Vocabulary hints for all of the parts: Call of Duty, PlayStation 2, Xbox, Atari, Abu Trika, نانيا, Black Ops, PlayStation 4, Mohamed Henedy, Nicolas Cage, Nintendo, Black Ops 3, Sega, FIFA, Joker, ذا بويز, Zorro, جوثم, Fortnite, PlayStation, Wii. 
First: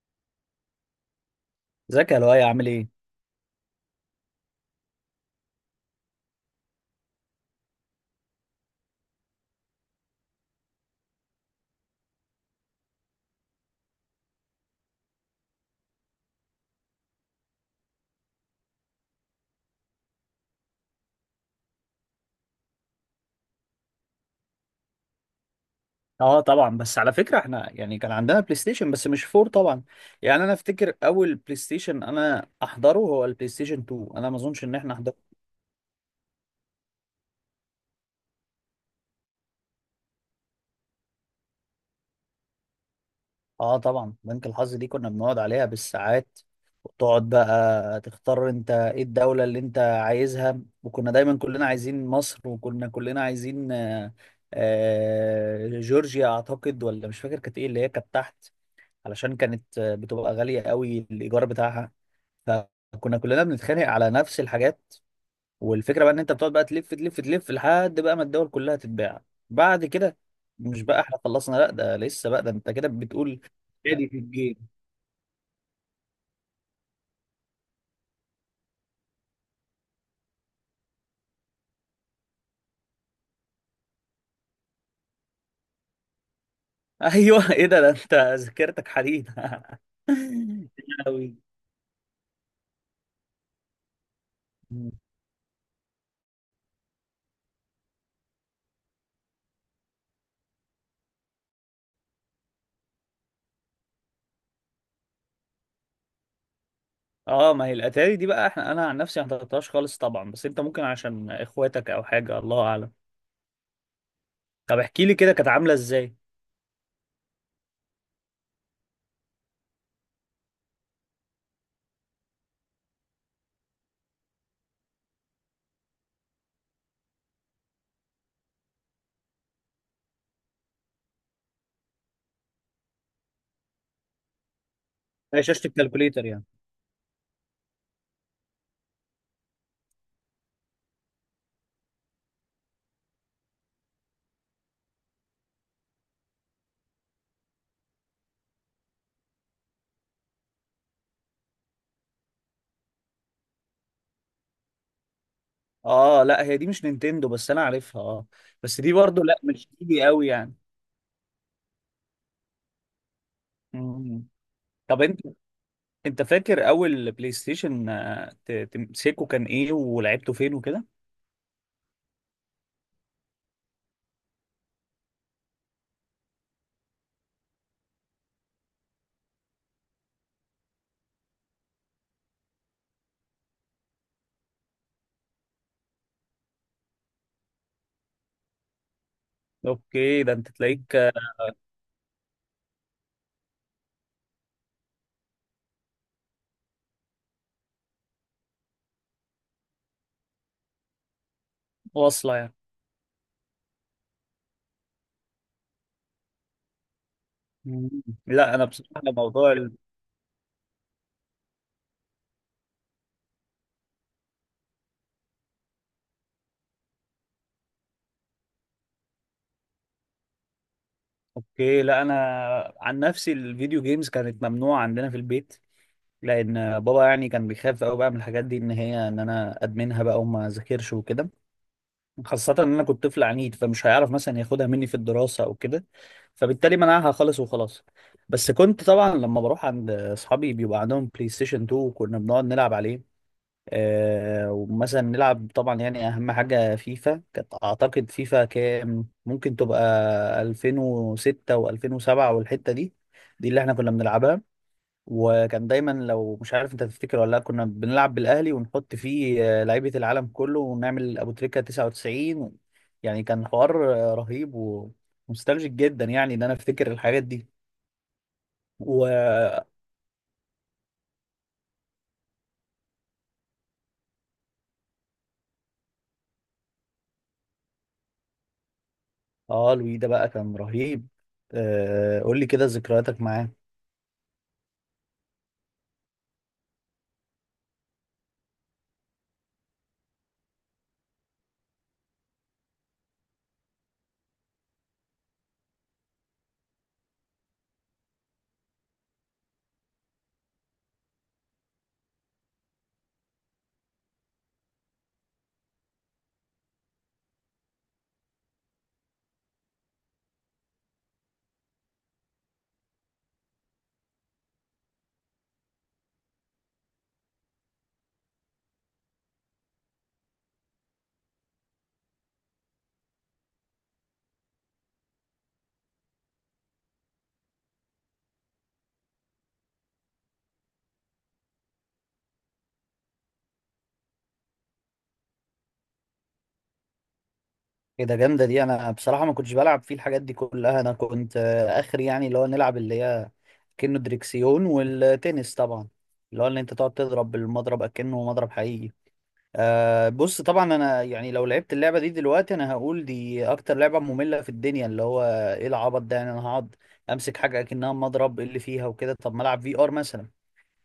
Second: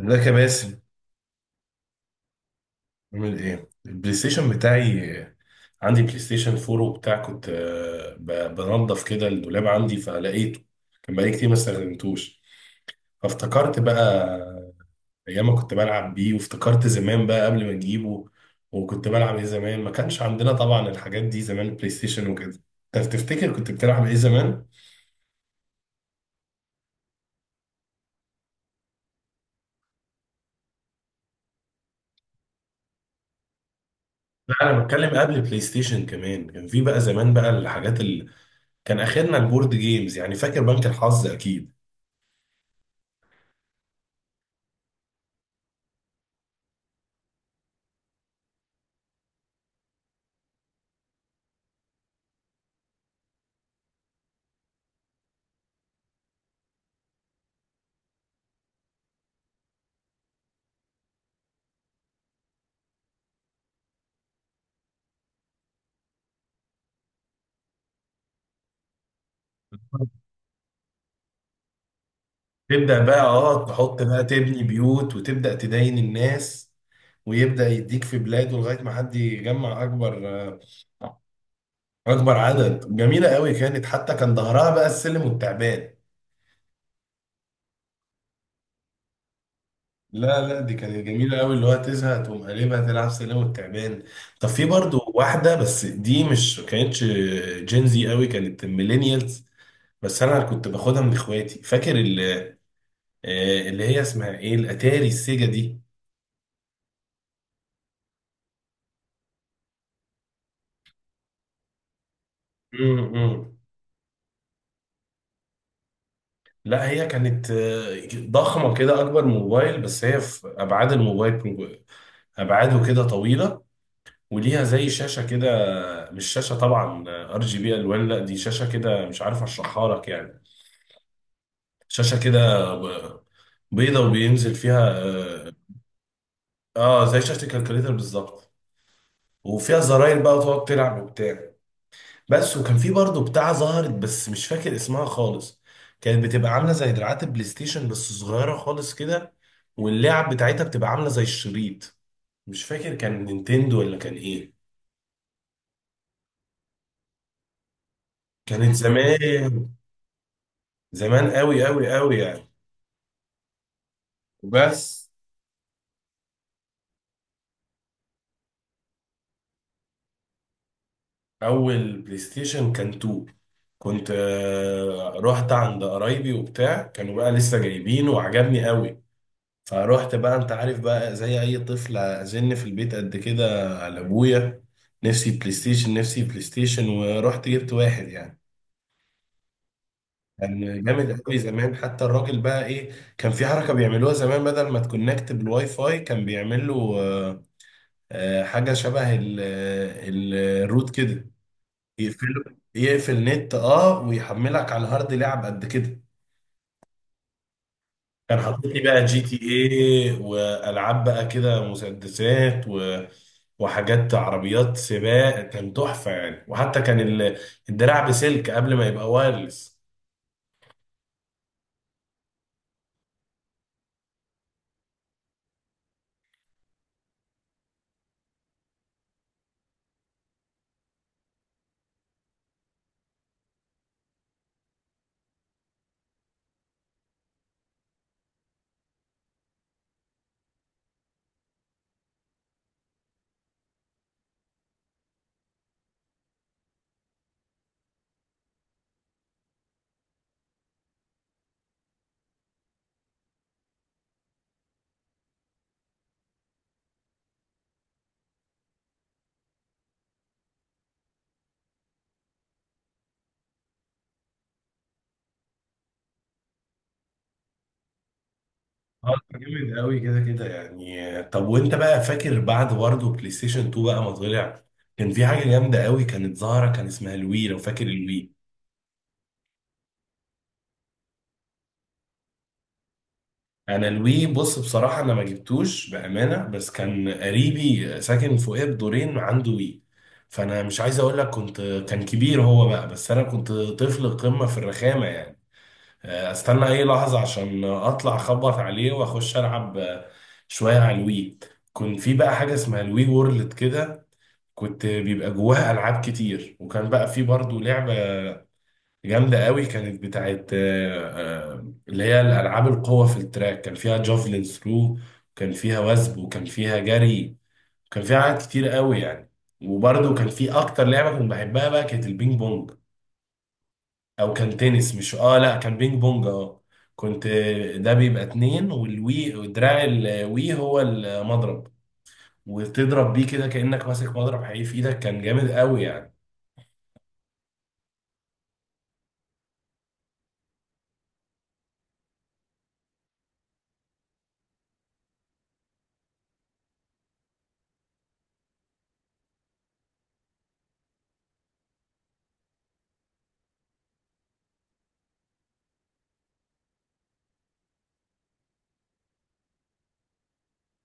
ازيك يا باسم؟ ازيك يا لؤي؟ عامل ايه؟ عامل ايه البلاي ستيشن بتاعي؟ عندي بلاي ستيشن 4 وبتاع. كنت بنضف كده الدولاب عندي فلقيته. كان بقالي كتير ما استخدمتوش، فافتكرت بقى ايام ما كنت بلعب بيه، وافتكرت زمان بقى قبل ما نجيبه. وكنت بلعب ايه زمان؟ ما كانش عندنا طبعا الحاجات دي زمان، البلاي ستيشن وكده. انت تفتكر كنت بتلعب ايه زمان؟ اه طبعا، بس على فكره احنا يعني كان عندنا بلاي ستيشن بس مش فور طبعا. يعني انا افتكر اول بلاي ستيشن انا احضره هو البلاي ستيشن 2. انا ما لا، اظنش ان انا احنا حضرنا. بتكلم قبل بلاي ستيشن كمان. كان في بقى زمان بقى الحاجات اللي كان اخرنا البورد جيمز يعني، فاكر بنك الحظ اكيد؟ اه طبعا، بنك الحظ دي كنا بنقعد عليها بالساعات. وتقعد بقى تختار انت ايه الدوله اللي انت عايزها، وكنا دايما كلنا عايزين مصر، وكنا كلنا عايزين جورجيا اعتقد، ولا مش فاكر كانت ايه اللي هي كانت تحت. علشان كانت بتبقى غاليه قوي الايجار بتاعها. فكنا كلنا بنتخانق على نفس الحاجات. والفكره بقى ان انت بتقعد بقى تلف تلف تلف لحد بقى ما الدول كلها تتباع. بعد كده مش بقى احنا خلصنا، لا ده لسه، بقى ده انت كده تبدأ بقى، بتقول: اه، تحط ادي في بقى الجيم. تبني بيوت وتبدأ تداين الناس، ويبدأ يديك في بلاده لغاية ما حد يجمع أكبر أكبر عدد. جميلة قوي كانت، حتى كان ظهرها بقى السلم والتعبان. ايوه ايه ده، ده انت ذاكرتك حديد. لا لا، دي كانت أوي. جميلة قوي، اللي هو تزهق تقوم قلبها تلعب سلم والتعبان. طب في برضو واحدة، بس دي مش كانتش جينزي قوي، كانت ميلينيالز. بس أنا كنت باخدها من إخواتي، فاكر اللي هي اسمها إيه، الأتاري السيجا دي. اه، ما هي الاتاري دي بقى احنا، انا عن نفسي ما حضرتهاش خالص طبعا، بس انت ممكن عشان اخواتك او حاجه، الله اعلم. مم، مم. طب احكي لي كده كانت عامله ازاي. لا، هي كانت ضخمة كده، أكبر موبايل، بس هي في أبعاد الموبايل. أبعاده كده طويلة، وليها زي شاشة كده. مش شاشة طبعا RGB ألوان، لا، دي شاشة كده مش عارف أشرحها لك يعني. شاشة كده ب- بيضة وبينزل فيها هي شاشه الكالكوليتر يعني؟ زي شاشة الكالكوليتر بالظبط. وفيها زراير بقى وتقعد تلعب وبتاع. بس، وكان في برضه بتاع ظهرت بس مش فاكر اسمها خالص. كانت بتبقى عامله زي دراعات البلاي ستيشن بس صغيره خالص كده، واللعب بتاعتها بتبقى عامله زي الشريط. مش فاكر كان نينتندو ولا كان ايه. اه لا، هي دي مش نينتندو، بس انا عارفها اه. كانت بس دي برضه لا، مش زمان، ايدي قوي يعني. زمان قوي قوي قوي يعني. مم. طب بس انت فاكر اول بلاي ستيشن تمسكه كان ايه ولعبته فين وكده؟ اول بلاي ستيشن كان 2. كنت رحت عند قرايبي وبتاع، كانوا بقى لسه جايبينه وعجبني قوي. فروحت بقى، انت عارف بقى زي اي طفل، ازن في البيت قد كده على ابويا: نفسي بلاي ستيشن، نفسي بلاي ستيشن، ورحت جبت واحد يعني. اوكي، ده انت كان تلاقيك جامد قوي زمان، حتى الراجل بقى ايه، كان في حركه بيعملوها زمان بدل ما تكونكت بالواي فاي، كان بيعمل له آه، حاجه شبه الروت كده. واصله يقفله، يعني. يقفل نت، اه، ويحملك على الهارد لعب قد كده. مم. كان لا انا حاطط لي بصراحه بقى جي تي موضوع ال... ايه والعاب بقى كده، مسدسات و... وحاجات، عربيات سباق، كان تحفه يعني. وحتى كان ال... الدراع بسلك قبل ما يبقى وايرلس. اوكي، لا انا عن نفسي الفيديو جيمز كانت ممنوعه عندنا في البيت، لان بابا يعني كان بيخاف قوي بقى من الحاجات دي، ان هي، ان انا ادمنها بقى وما ذاكرش وكده. خاصة ان انا كنت طفل عنيد، فمش هيعرف مثلا ياخدها مني في الدراسة او كده. فبالتالي منعها خالص وخلاص. بس كنت طبعا لما بروح عند اصحابي بيبقى عندهم بلاي ستيشن 2 وكنا بنقعد نلعب عليه. آه ومثلا نلعب طبعا يعني اهم حاجة فيفا كانت، اعتقد فيفا كام ممكن تبقى؟ 2006 و2007 والحتة دي. دي اللي احنا كنا بنلعبها. وكان دايما، لو مش عارف انت تفتكر ولا لا، كنا بنلعب بالاهلي ونحط فيه لعيبه العالم كله ونعمل ابو تريكه 99. يعني كان حوار رهيب ومستلجك جدا، يعني ان انا افتكر الحاجات دي و... اه كان جامد قوي كده كده يعني. طب وانت بقى فاكر بعد برضه بلاي ستيشن 2 بقى ما طلع، كان في حاجه جامده قوي كانت ظاهره، كان اسمها الوي؟ لو فاكر الوي، اه، لوي ده بقى كان رهيب. آه، قول لي كده ذكرياتك معاه. انا الوي بص بصراحه انا ما جبتوش بامانه، بس كان قريبي ساكن فوقيه بدورين عنده وي. فانا مش عايز اقول لك كنت، كان كبير هو بقى بس انا كنت طفل قمه في الرخامه يعني. استنى اي لحظه عشان اطلع اخبط عليه واخش العب شويه على الوي. كنت في بقى حاجه اسمها الوي وورلد كده، كنت بيبقى جواها العاب كتير. وكان بقى في برضه لعبه جامدة قوي، كانت بتاعت اللي هي الألعاب القوة في التراك. كان فيها جافلين ثرو، وكان فيها وثب، وكان فيها جري، وكان فيها حاجات كتير قوي يعني. وبرده كان في أكتر لعبة كنت بحبها بقى، كانت البينج بونج. أو كان تنس، مش لأ كان بينج بونج آه. كنت ده بيبقى اتنين، والوي ودراع الوي هو المضرب، وتضرب بيه كده كأنك ماسك مضرب حقيقي في إيدك. كان جامد قوي يعني. ايه ده، جامده دي! انا بصراحه ما كنتش بلعب فيه الحاجات دي كلها. انا كنت اخر يعني، اللي هو نلعب اللي هي كأنه دريكسيون، والتنس طبعا، اللي هو ان انت تقعد تضرب بالمضرب اكنه مضرب حقيقي. أه بص، طبعا انا يعني لو لعبت اللعبه دي دلوقتي انا هقول دي اكتر لعبه ممله في الدنيا. اللي هو ايه العبط ده يعني؟ انا هقعد امسك حاجه اكنها مضرب، إيه اللي فيها وكده؟ طب ما العب في ار مثلا.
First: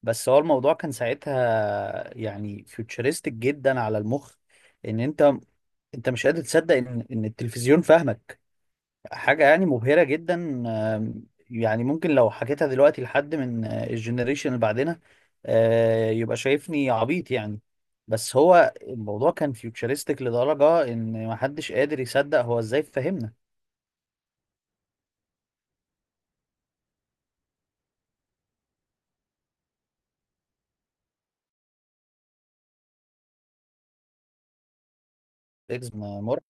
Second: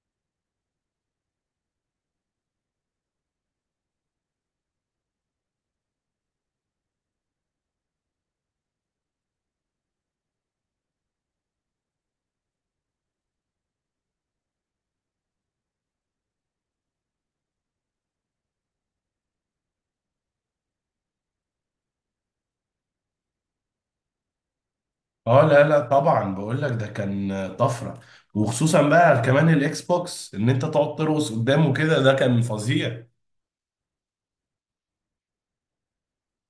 بس هو الموضوع كان ساعتها يعني فيوتشرستك جدا على المخ، ان انت مش قادر تصدق ان التلفزيون فاهمك. حاجة يعني مبهرة جدا. يعني ممكن لو حكيتها دلوقتي لحد من الجنريشن اللي بعدنا، يبقى شايفني عبيط يعني. بس هو الموضوع كان فيوتشرستيك لدرجة ان محدش قادر يصدق هو ازاي فهمنا. اه لا لا، طبعا بقول لك ده كان طفره. وخصوصا بقى كمان الاكس بوكس، ان انت تقعد ترقص قدامه كده، ده كان فظيع. اكس مرعب.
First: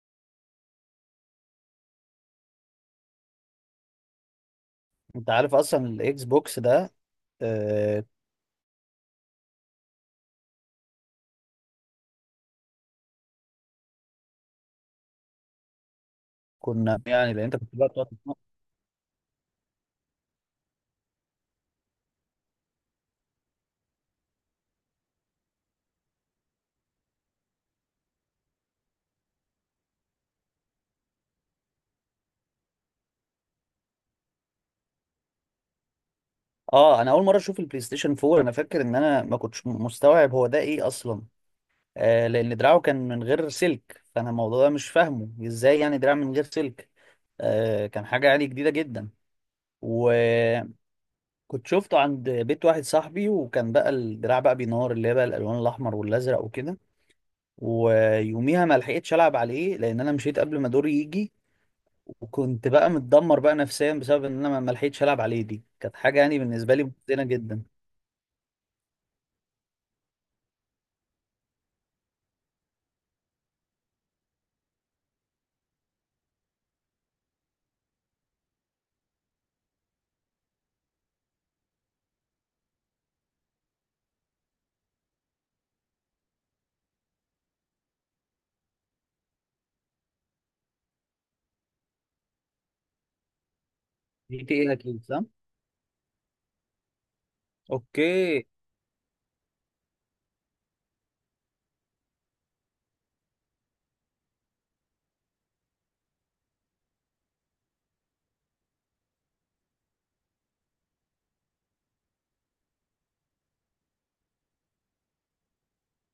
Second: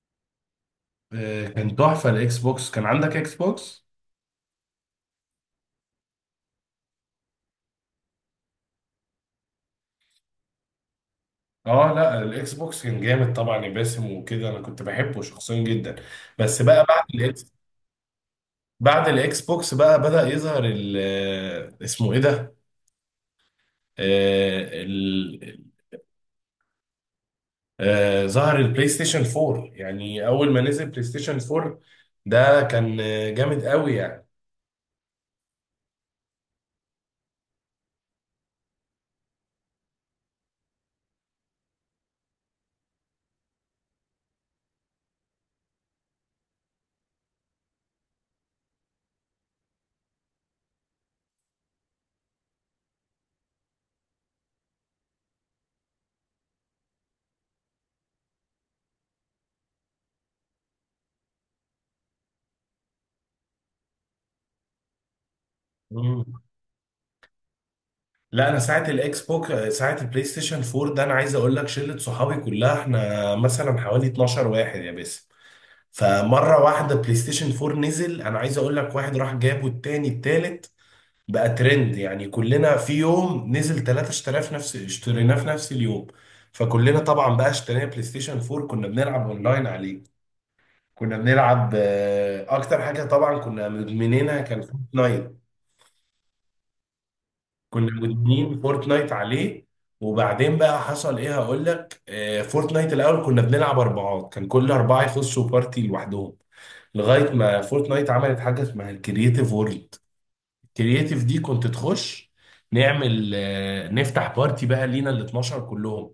كان تحفه الاكس بوكس. كان عندك اكس بوكس؟ انت عارف اصلا الاكس بوكس ده؟ آه، اه لا، الاكس بوكس كان جامد طبعا يا باسم وكده، انا كنت بحبه شخصيا جدا. بس بقى كنا بعد يعني، لان الاكس، انت كنت بقى بتقعد تسمع- بعد الاكس بوكس بقى بدأ يظهر ال اسمه ايه ده، آه، ال- ظهر البلاي ستيشن 4 يعني. اول ما نزل بلاي ستيشن 4 ده كان جامد قوي يعني. اه انا اول مرة اشوف البلاي ستيشن 4 انا فاكر ان انا ما كنتش مستوعب هو ده ايه اصلا. لان دراعه كان من غير سلك، فانا الموضوع ده مش فاهمه ازاي يعني، دراع من غير سلك. كان حاجه يعني جديده جدا. وكنت شفته عند بيت واحد صاحبي، وكان بقى الدراع بقى بينور، اللي هي بقى الالوان الاحمر والازرق وكده. ويوميها ما لحقتش العب عليه لان انا مشيت قبل ما دوري يجي. وكنت بقى متدمر بقى نفسيا بسبب ان انا ما لحقتش العب عليه. دي كانت حاجه مم. يعني بالنسبه لي محزنه جدا. لا انا ساعه الاكس بوك، ساعه البلاي ستيشن 4 ده، انا عايز اقول لك شله صحابي كلها، احنا مثلا حوالي 12 واحد يا باسم. فمره واحده بلاي ستيشن 4 نزل، انا عايز اقول لك واحد راح جابه، التاني، التالت، بقى ترند يعني. كلنا في يوم نزل ثلاثة اشتراف نفس اشتريناه في نفس اليوم. فكلنا طبعا بقى اشترينا بلاي ستيشن 4، كنا بنلعب اونلاين عليه. كنا بنلعب اكتر حاجه طبعا كنا جي مدمنينها تي كان ايه اكيد، صح. فورتنايت. كنا اوكي. مدمنين فورتنايت عليه. وبعدين بقى حصل ايه، هقول لك. فورتنايت الاول كنا بنلعب اربعات، كان كل اربعه يخشوا بارتي لوحدهم، لغايه ما فورتنايت عملت حاجه اسمها الكرييتيف وورلد. الكرييتيف دي كنت تخش، نعمل نفتح بارتي بقى لينا ال 12 كلهم.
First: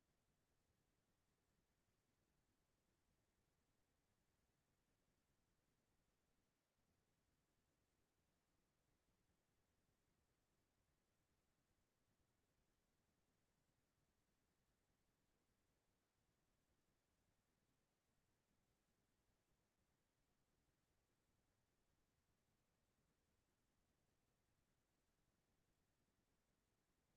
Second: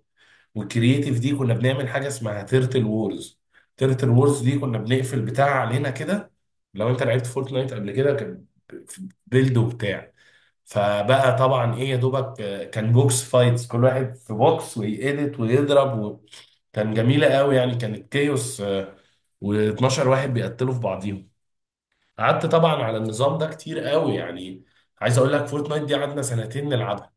والكرييتيف دي كنا بنعمل حاجه اسمها تيرتل وورز. تيرتل وورز دي كنا بنقفل بتاع علينا كده، لو انت لعبت فورتنايت قبل كده كان بيلد وبتاع. فبقى طبعا ايه يا دوبك، كان بوكس فايتس، كل واحد في بوكس ويقلت ويضرب و... كان جميله قوي يعني، كانت كيوس. و12 واحد بيقتلوا في بعضيهم. قعدت طبعا على النظام ده كتير قوي يعني. عايز اقول لك فورتنايت دي قعدنا سنتين نلعبها.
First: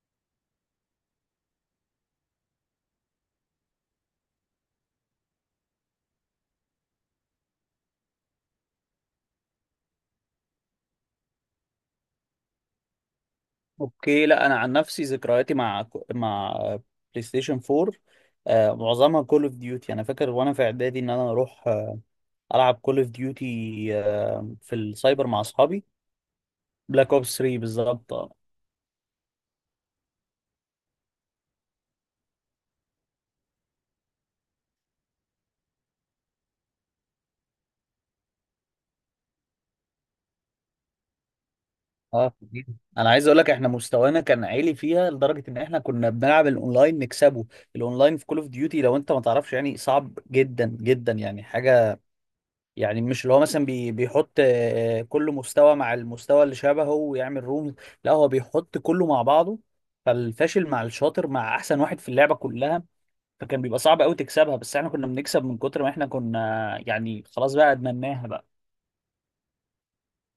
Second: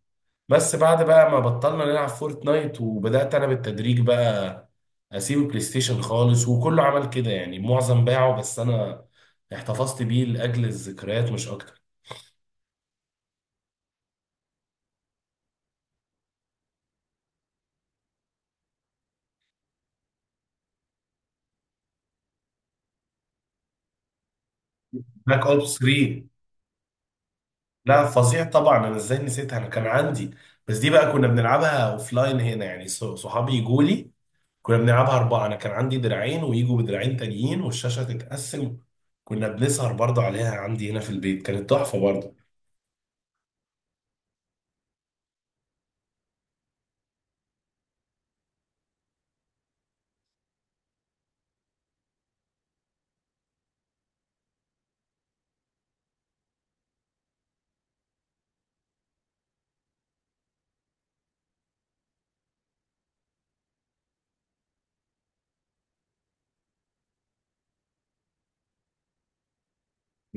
بس بعد بقى ما بطلنا نلعب فورتنايت، وبدات انا بالتدريج بقى اسيب البلاي ستيشن خالص، وكله عمل كده يعني، معظم باعه بس انا احتفظت بيه لاجل الذكريات مش اكتر. اوكي، لا انا عن نفسي ذكرياتي مع مع بلاي ستيشن 4، معظمها كول اوف ديوتي. انا فاكر وانا في اعدادي ان انا اروح العب كول اوف ديوتي في السايبر مع بلاك اوبس اصحابي. 3. بلاك اوبس 3 لا بالظبط، اه. فظيع طبعا، انا ازاي نسيتها، انا كان عندي. بس دي بقى كنا بنلعبها اوف لاين هنا يعني، صحابي يجوا لي. كنا بنلعبها اربعه، انا كان عندي دراعين ويجوا بدراعين تانيين والشاشه تتقسم. كنا بنسهر برضه عليها عندي هنا في البيت، كانت تحفه برضه. آه. انا عايز اقول لك احنا مستوانا كان عالي فيها لدرجه ان احنا كنا بنلعب الاونلاين نكسبه. الاونلاين في كول اوف ديوتي، لو انت ما تعرفش يعني صعب جدا جدا، يعني حاجه، يعني مش اللي هو مثلا بي بيحط كل مستوى مع المستوى اللي شبهه ويعمل روم. لا هو بيحط كله مع بعضه. فالفاشل مع الشاطر مع احسن واحد في اللعبة كلها. فكان بيبقى صعب قوي تكسبها، بس احنا كنا بنكسب من كتر ما احنا كنا يعني خلاص بقى ادمناها بقى.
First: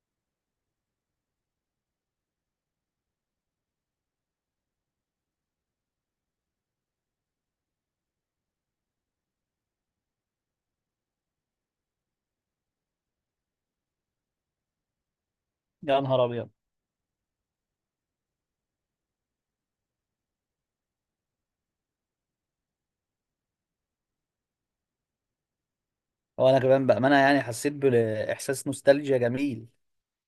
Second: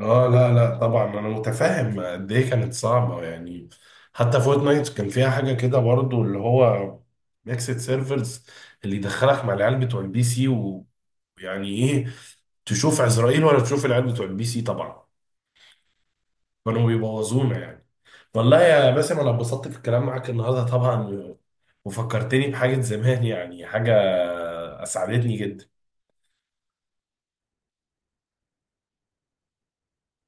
اه لا لا، طبعا انا متفاهم قد ايه كانت صعبه يعني. حتى فورتنايت كان فيها حاجه كده برضه، اللي هو ميكسد سيرفرز، اللي يدخلك مع العيال بتوع الـPC. ويعني ايه، تشوف عزرائيل ولا تشوف العيال بتوع الـPC طبعا. يا نهار ابيض! كانوا بيبوظونا يعني. والله يا باسم انا اتبسطت في الكلام معاك النهارده طبعا، وفكرتني بحاجة زمان يعني، حاجة اسعدتني جدا. هو انا كمان بأمانة يعني حسيت بإحساس نوستالجيا جميل.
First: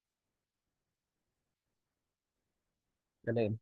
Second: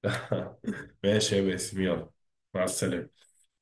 ماشي يا باسم، يلا، مع السلامة. سلام.